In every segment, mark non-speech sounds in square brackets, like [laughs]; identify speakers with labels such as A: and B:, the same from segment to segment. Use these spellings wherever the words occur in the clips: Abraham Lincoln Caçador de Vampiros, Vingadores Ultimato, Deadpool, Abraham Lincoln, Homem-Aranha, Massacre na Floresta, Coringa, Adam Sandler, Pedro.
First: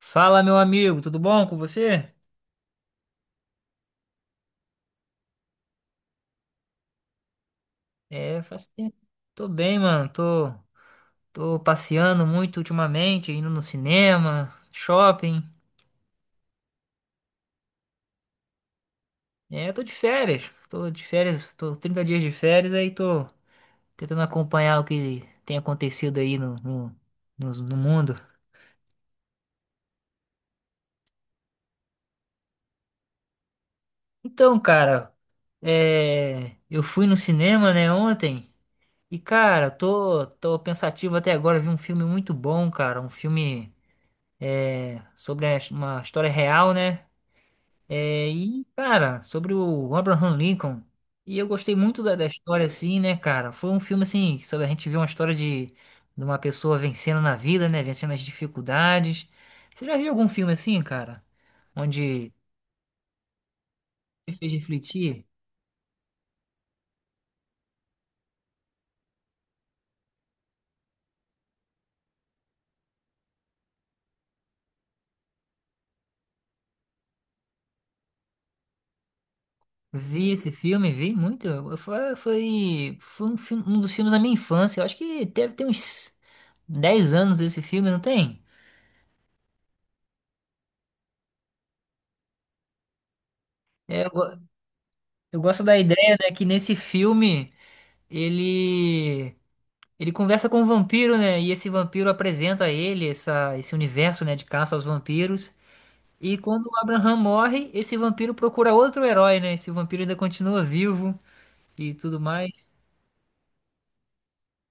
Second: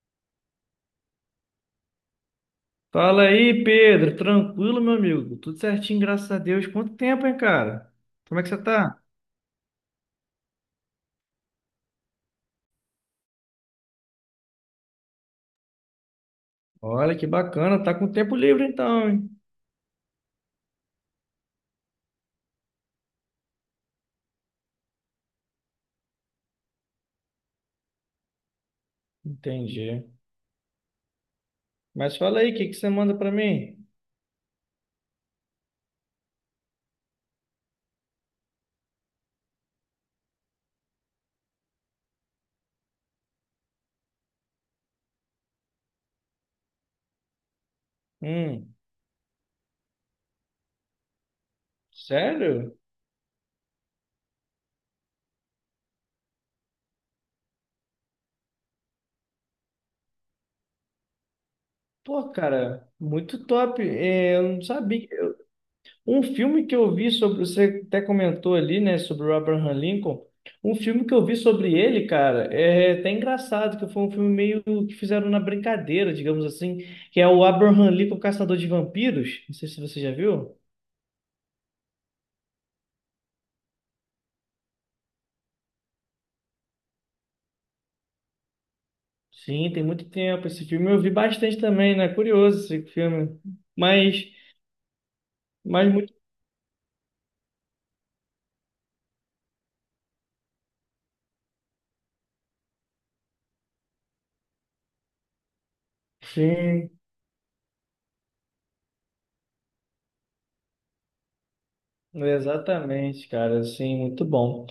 A: Fala, meu amigo, tudo bom com você?
B: Fala aí, Pedro. Tranquilo, meu amigo? Tudo certinho, graças a Deus. Quanto tempo, hein, cara?
A: É,
B: Como é que você
A: faz tempo.
B: tá?
A: Tô bem, mano. Tô passeando muito ultimamente, indo no cinema, shopping.
B: Olha que bacana, tá com tempo livre então, hein?
A: É, tô de férias. Tô de férias, tô 30 dias de férias, aí tô tentando acompanhar o que tem acontecido aí no mundo.
B: Entendi. Mas fala aí, o que que você manda pra mim?
A: Então, cara, eu fui no cinema, né, ontem. E, cara, tô pensativo até agora. Vi um filme muito bom, cara. Um filme. Sobre a- uma história real, né?
B: Hum,
A: Cara, sobre o Abraham Lincoln. E eu gostei muito da história,
B: sério?
A: assim, né, cara? Foi um filme, assim, sobre a gente ver uma história de uma pessoa vencendo na vida, né? Vencendo as dificuldades. Você já viu algum filme assim, cara? Onde
B: Pô, cara, muito top.
A: me
B: Eu
A: fez
B: não sabia.
A: refletir?
B: Um filme que eu vi sobre, você até comentou ali, né, sobre o Abraham Lincoln. Um filme que eu vi sobre ele, cara, é até engraçado, que foi um filme meio que fizeram na brincadeira, digamos assim, que é o Abraham Lincoln Caçador de Vampiros. Não sei se você já
A: Vi esse
B: viu.
A: filme, vi muito. Foi um, um dos filmes da minha infância. Eu acho que deve ter uns 10 anos esse filme, não tem?
B: Sim, tem muito tempo esse filme. Eu vi bastante também, né? Curioso esse filme.
A: É, eu
B: Mas,
A: go- Eu gosto da
B: mas muito.
A: ideia, né, que nesse filme ele ele conversa com um vampiro, né? E esse vampiro apresenta a ele essa, esse universo, né, de caça aos vampiros. E quando o
B: Sim.
A: Abraham morre, esse vampiro procura outro herói, né? Esse vampiro ainda continua vivo e tudo mais.
B: Exatamente, cara, assim, muito bom.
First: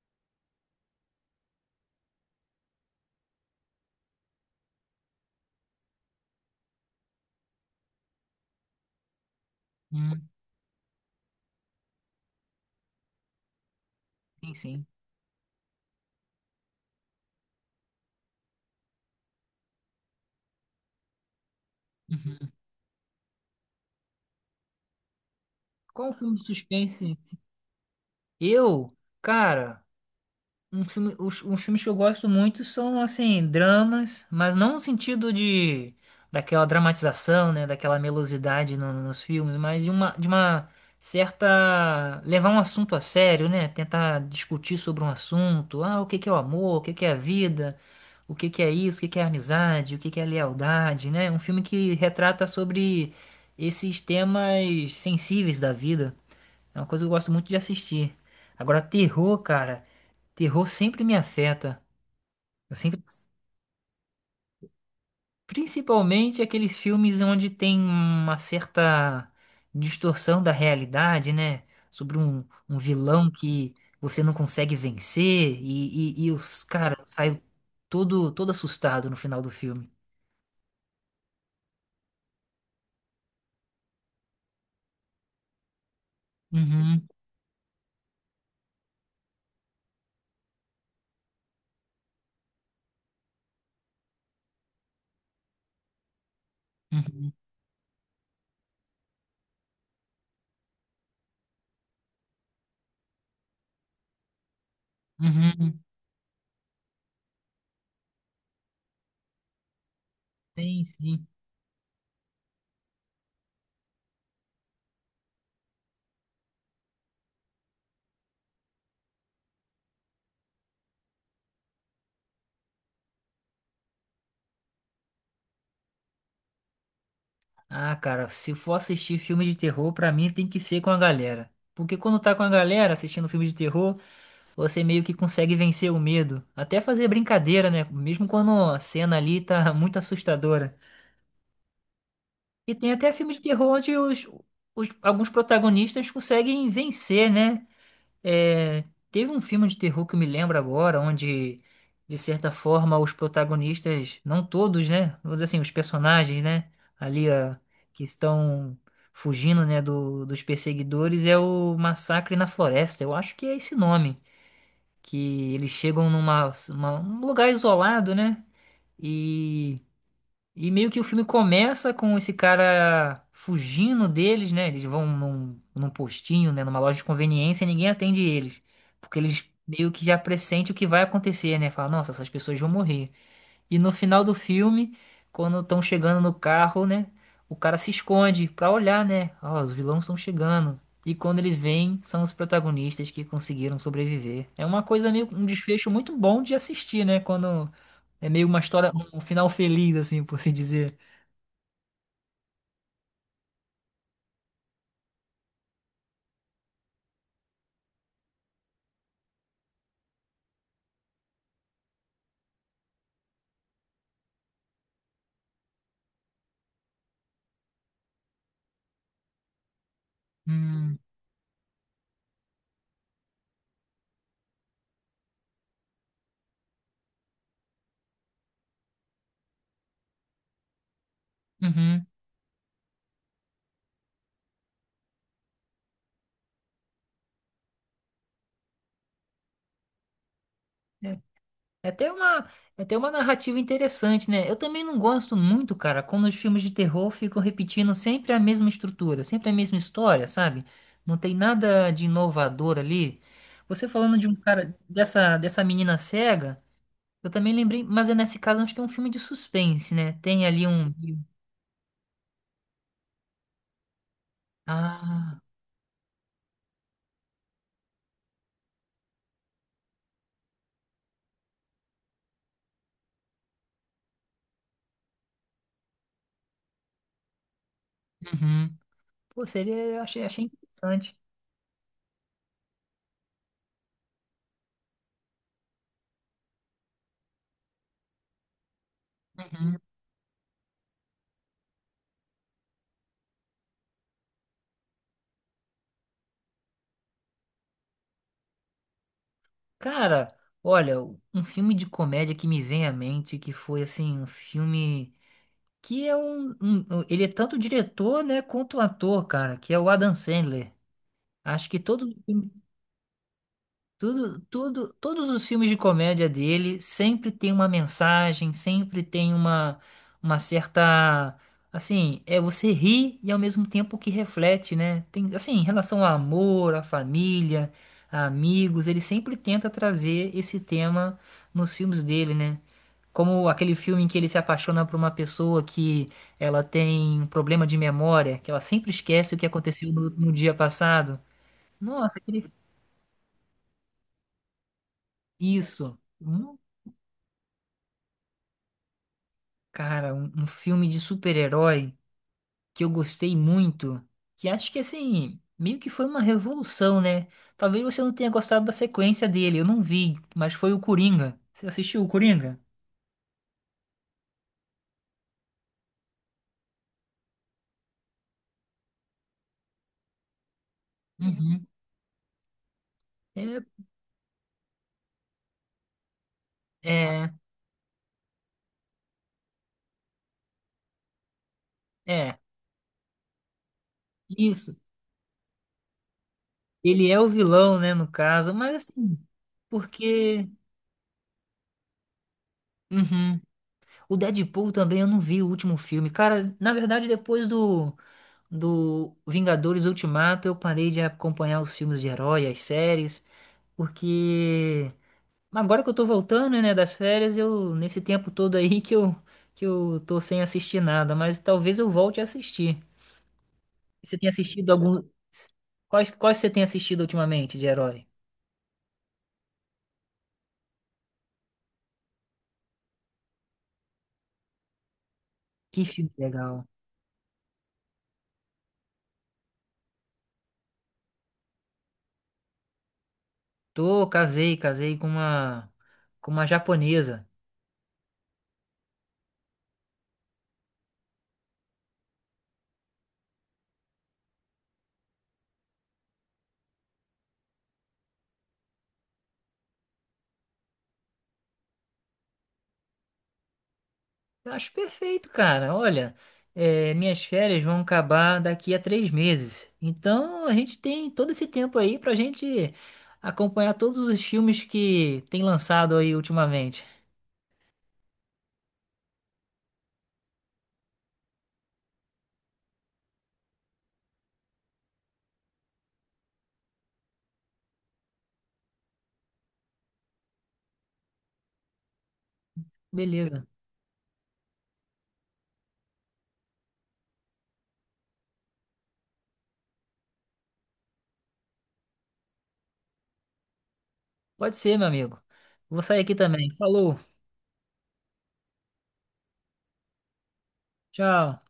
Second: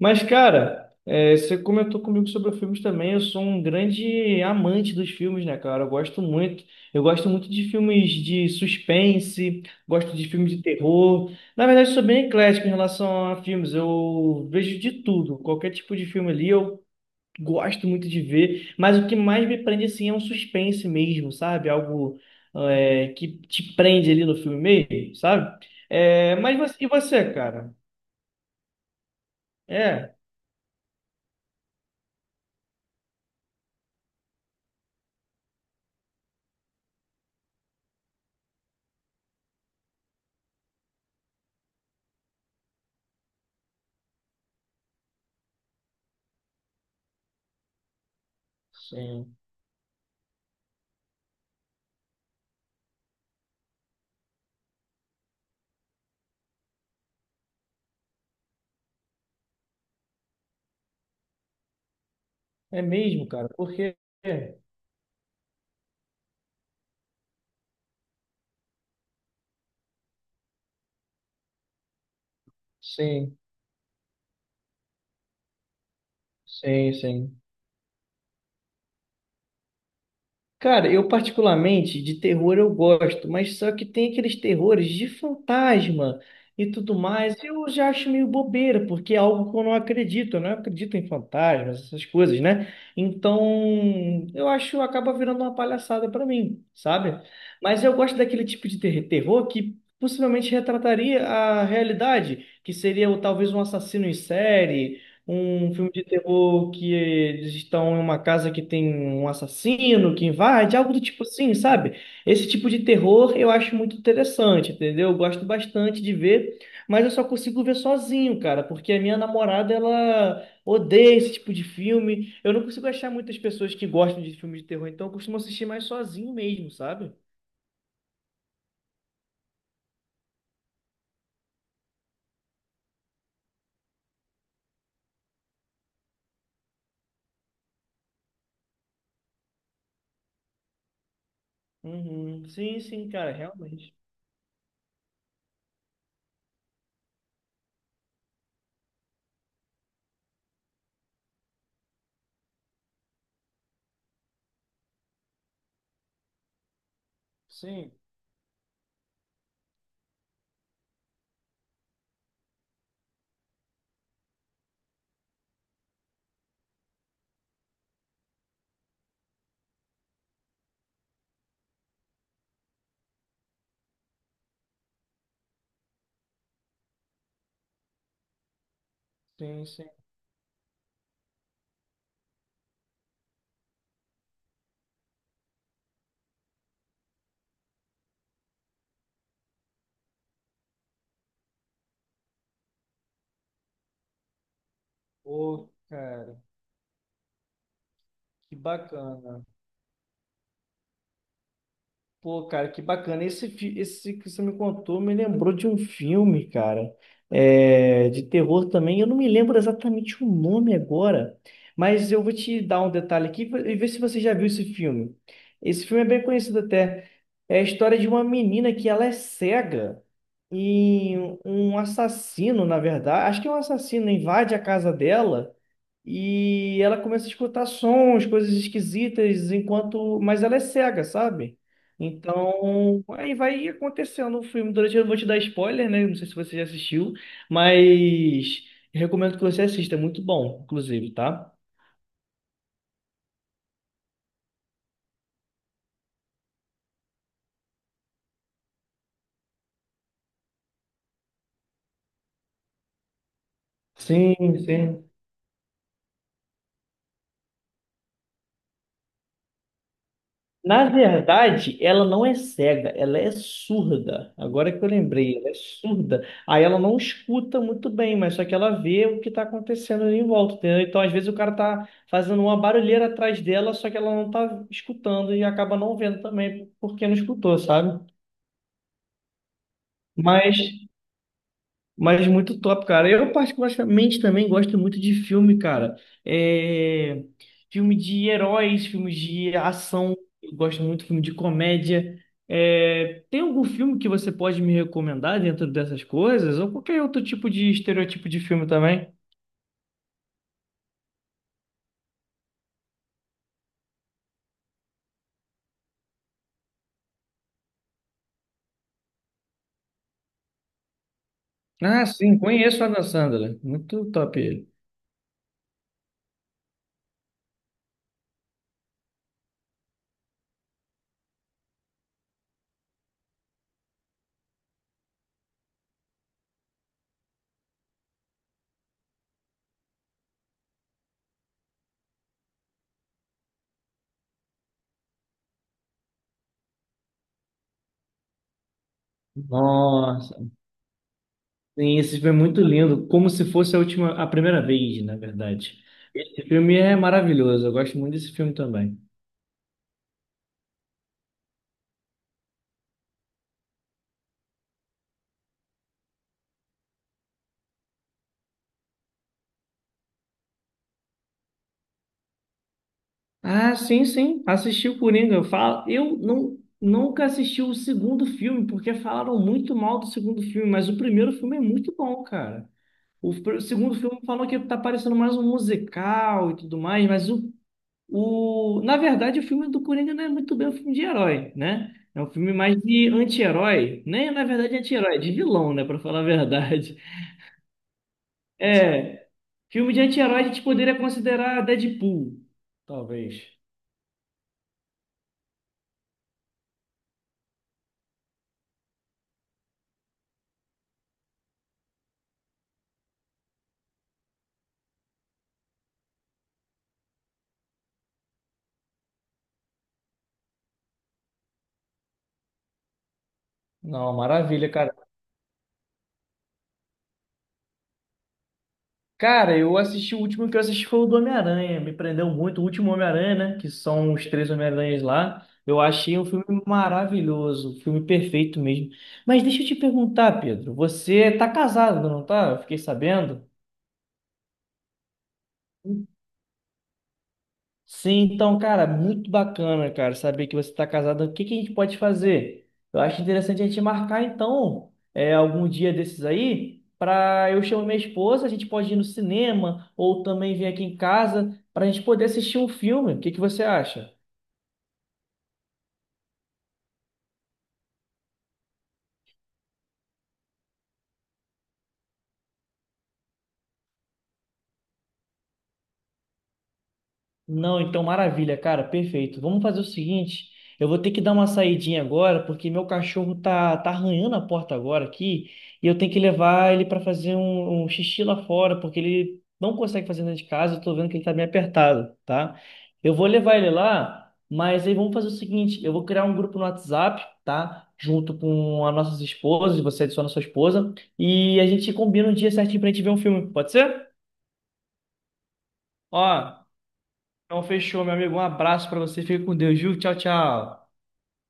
B: Mas, cara, você comentou comigo sobre filmes também. Eu sou um grande amante dos filmes, né, cara? Eu gosto muito. Eu gosto muito de filmes de suspense, gosto de
A: Hum,
B: filmes de terror. Na verdade, eu sou bem eclético em relação a filmes. Eu
A: sim,
B: vejo
A: sim.
B: de tudo, qualquer tipo de filme ali. Eu gosto muito de ver, mas o que mais me prende assim é um suspense mesmo, sabe? Algo
A: Uhum.
B: que te prende ali no filme mesmo, sabe?
A: Qual o filme
B: É,
A: de
B: mas
A: suspense?
B: você, cara?
A: Eu, cara.
B: É,
A: Um filme, os filmes que eu gosto muito são, assim, dramas, mas não no sentido de daquela dramatização, né, daquela melosidade nos filmes, mas de de uma certa levar um assunto a sério, né, tentar discutir sobre um assunto, ah, o que que é o amor, o que que é a vida, o que que é isso, o que que é a
B: sim,
A: amizade, o que que é a lealdade, né, um filme que retrata sobre esses temas sensíveis da vida, é uma coisa que eu gosto muito de assistir. Agora, terror, cara. Terror sempre me afeta. Eu
B: é
A: sempre,
B: mesmo, cara, porque
A: Principalmente aqueles filmes onde tem uma certa distorção da realidade, né? Sobre um vilão
B: sim,
A: que você não consegue vencer e, e os
B: sim,
A: cara
B: sim.
A: saem todo assustado no final do filme.
B: Cara, eu particularmente de terror eu gosto, mas só que tem aqueles terrores de fantasma e tudo
A: Uhum,
B: mais. Eu já acho meio bobeira, porque é algo que eu não acredito em fantasmas, essas coisas, né? Então, eu acho acaba virando uma palhaçada pra mim, sabe?
A: uhum,
B: Mas eu gosto daquele tipo de terror que possivelmente retrataria a realidade, que seria talvez um assassino em série, um
A: uhum.
B: filme de terror que eles estão em uma casa que tem um assassino que invade,
A: Sim,
B: algo do tipo
A: sim.
B: assim, sabe? Esse tipo de terror eu acho muito interessante, entendeu? Eu gosto bastante de ver, mas eu só consigo ver sozinho, cara, porque a minha namorada, ela odeia esse tipo de filme. Eu não consigo achar muitas pessoas que gostam de filme de terror, então eu costumo assistir mais sozinho mesmo, sabe?
A: Ah, cara, se for assistir filme de terror, pra mim tem que ser com a galera. Porque quando tá com a galera assistindo filme de terror você meio que consegue vencer o medo. Até fazer brincadeira, né? Mesmo quando a cena ali tá [laughs] muito assustadora.
B: Uhum.
A: E
B: Sim,
A: tem
B: sim,
A: até
B: cara,
A: filme de terror
B: realmente.
A: onde alguns protagonistas conseguem vencer, né? É, teve um filme de terror que eu me lembro agora, onde, de certa forma, os protagonistas, não todos, né? Vamos dizer assim, os personagens, né? Ali, ó,
B: Sim,
A: que estão fugindo, né, dos perseguidores, é o Massacre na Floresta. Eu acho que é esse nome que eles chegam um lugar isolado, né? E, e meio que o filme começa com esse cara fugindo deles, né? Eles vão num postinho, né? Numa loja de conveniência e ninguém atende eles. Porque eles
B: sim, sim.
A: meio que já pressentem o que vai acontecer, né? Fala, nossa, essas pessoas vão morrer. E no final do filme, quando estão chegando no carro, né? O cara se esconde pra olhar, né? Ó, os vilões estão chegando. E quando eles vêm, são os protagonistas que conseguiram sobreviver. É uma coisa meio um
B: Pô,
A: desfecho muito
B: cara,
A: bom de assistir, né? Quando é meio
B: que
A: uma história, um
B: bacana.
A: final feliz, assim, por se dizer.
B: Pô, cara, que bacana. Esse que você me contou me lembrou de um filme, cara, de terror também. Eu não me lembro exatamente o nome agora, mas eu vou te dar um detalhe aqui e ver se você já viu esse filme. Esse filme é bem conhecido até. É a história de uma menina que ela é cega
A: Hum,
B: e um assassino, na verdade, acho que é um assassino, invade a casa dela. E ela começa a escutar sons, coisas esquisitas, enquanto. Mas ela é cega, sabe?
A: uhum.
B: Então, aí vai acontecendo o filme. Durante, eu vou te dar spoiler, né? Não sei se você já assistiu, mas eu recomendo que você assista, é muito bom, inclusive,
A: É,
B: tá?
A: É até uma, é até uma narrativa interessante, né? Eu também não gosto muito, cara, quando os filmes de terror ficam repetindo sempre a mesma estrutura, sempre a mesma história, sabe? Não tem nada de inovador ali. Você falando de um
B: Sim,
A: cara,
B: sim.
A: dessa menina cega, eu também lembrei, mas é nesse caso acho que é um filme de suspense, né? Tem ali
B: Na
A: um.
B: verdade, ela não é cega, ela é surda. Agora que eu lembrei,
A: Ah,
B: ela é surda. Aí ela não escuta muito bem, mas só que ela vê o que está acontecendo ali em volta, entendeu? Então, às vezes, o cara tá fazendo uma barulheira atrás dela, só que ela não tá escutando e acaba não vendo também porque não escutou, sabe?
A: uhum. Pô, seria. Eu Achei, achei
B: Mas
A: interessante.
B: Mas muito top, cara. Eu particularmente também gosto muito de filme, cara. É... Filme de heróis, filmes de
A: Uhum.
B: ação. Eu gosto muito de filme de comédia. É, tem algum filme que você pode me recomendar dentro dessas coisas? Ou qualquer outro tipo de estereotipo de filme também?
A: Cara, olha, um filme de comédia que me vem à mente, que foi assim, um filme. Que é ele é tanto diretor, né, quanto ator, cara, que é o Adam Sandler. Acho que
B: Ah, sim, conheço o Adam Sandler. Muito top ele.
A: todos os filmes de comédia dele sempre tem uma mensagem, sempre tem uma certa. Assim, é você ri e ao mesmo tempo que reflete, né? Tem, assim, em relação ao amor, à família, a amigos, ele sempre tenta trazer esse tema nos filmes dele, né? Como aquele filme em que ele se apaixona por uma pessoa que ela tem um problema de memória, que ela sempre esquece o que aconteceu no
B: Nossa,
A: dia passado.
B: sim, esse
A: Nossa,
B: filme é
A: aquele.
B: muito lindo, como se fosse a última, a primeira vez, na verdade.
A: Isso.
B: Esse filme é maravilhoso, eu gosto muito desse filme também.
A: Cara, um filme de super-herói que eu gostei muito, que acho que assim, meio que foi uma revolução, né? Talvez você não tenha gostado da sequência dele, eu não vi, mas foi o Coringa. Você assistiu o Coringa?
B: Ah, sim, sim. Assisti o Coringa. Eu falo, eu não, nunca assisti o segundo filme, porque falaram muito mal do segundo filme, mas o primeiro filme é
A: Uhum.
B: muito bom, cara. O, pr-
A: É,
B: o segundo filme falam que tá parecendo mais um musical e tudo mais, mas na verdade, o filme do Coringa não é muito bem um filme de herói, né?
A: é,
B: É um
A: é,
B: filme mais de anti-herói, nem na
A: isso.
B: verdade anti-herói, de vilão, né, pra falar a verdade.
A: Ele é
B: [laughs]
A: o vilão, né, no caso, mas assim,
B: É, filme de anti-herói a
A: porque
B: gente poderia considerar Deadpool, talvez.
A: uhum. O Deadpool também eu não vi o último filme. Cara, na verdade, depois do Vingadores Ultimato, eu parei de acompanhar os filmes de herói, as séries, porque agora que eu tô voltando, né, das férias, eu nesse tempo todo aí que eu tô sem assistir nada, mas talvez eu volte a assistir.
B: Não,
A: Você tem assistido
B: maravilha, cara.
A: algum. Quais você tem assistido ultimamente de herói?
B: Cara, eu assisti, o último que eu assisti foi o do Homem-Aranha, me prendeu muito, o último Homem-Aranha, né, que são os três Homem-Aranhas lá, eu
A: Que filme
B: achei um filme
A: legal.
B: maravilhoso, um filme perfeito mesmo. Mas deixa eu te perguntar, Pedro, você tá casado, não tá? Eu fiquei sabendo.
A: Tô, casei com com uma japonesa.
B: Sim, então, cara, muito bacana, cara, saber que você está casado. O que que a gente pode fazer? Eu acho interessante a gente marcar, então, algum dia desses aí, para eu chamar minha esposa, a gente pode ir no cinema ou também vir aqui em casa para a gente poder assistir um filme. O que que você acha?
A: Eu acho perfeito, cara. Olha, eh, minhas férias vão acabar daqui a 3 meses. Então a gente tem todo esse tempo aí pra gente acompanhar todos os filmes que tem lançado aí ultimamente.
B: Não, então maravilha, cara, perfeito. Vamos fazer o seguinte, eu vou ter que dar uma saidinha agora, porque meu cachorro tá arranhando a porta agora aqui, e eu tenho que levar ele para fazer um xixi lá fora, porque ele não consegue fazer dentro de casa, eu tô vendo que ele tá bem apertado, tá? Eu vou
A: Beleza.
B: levar ele lá, mas aí vamos fazer o seguinte, eu vou criar um grupo no WhatsApp, tá? Junto com as nossas esposas, você adiciona a sua esposa, e a gente combina um dia certinho pra gente ver um filme, pode ser?
A: Pode ser, meu amigo. Vou sair aqui também.
B: Ó,
A: Falou.
B: então, fechou, meu amigo. Um abraço pra você. Fica com Deus, viu? Tchau, tchau.
A: Tchau.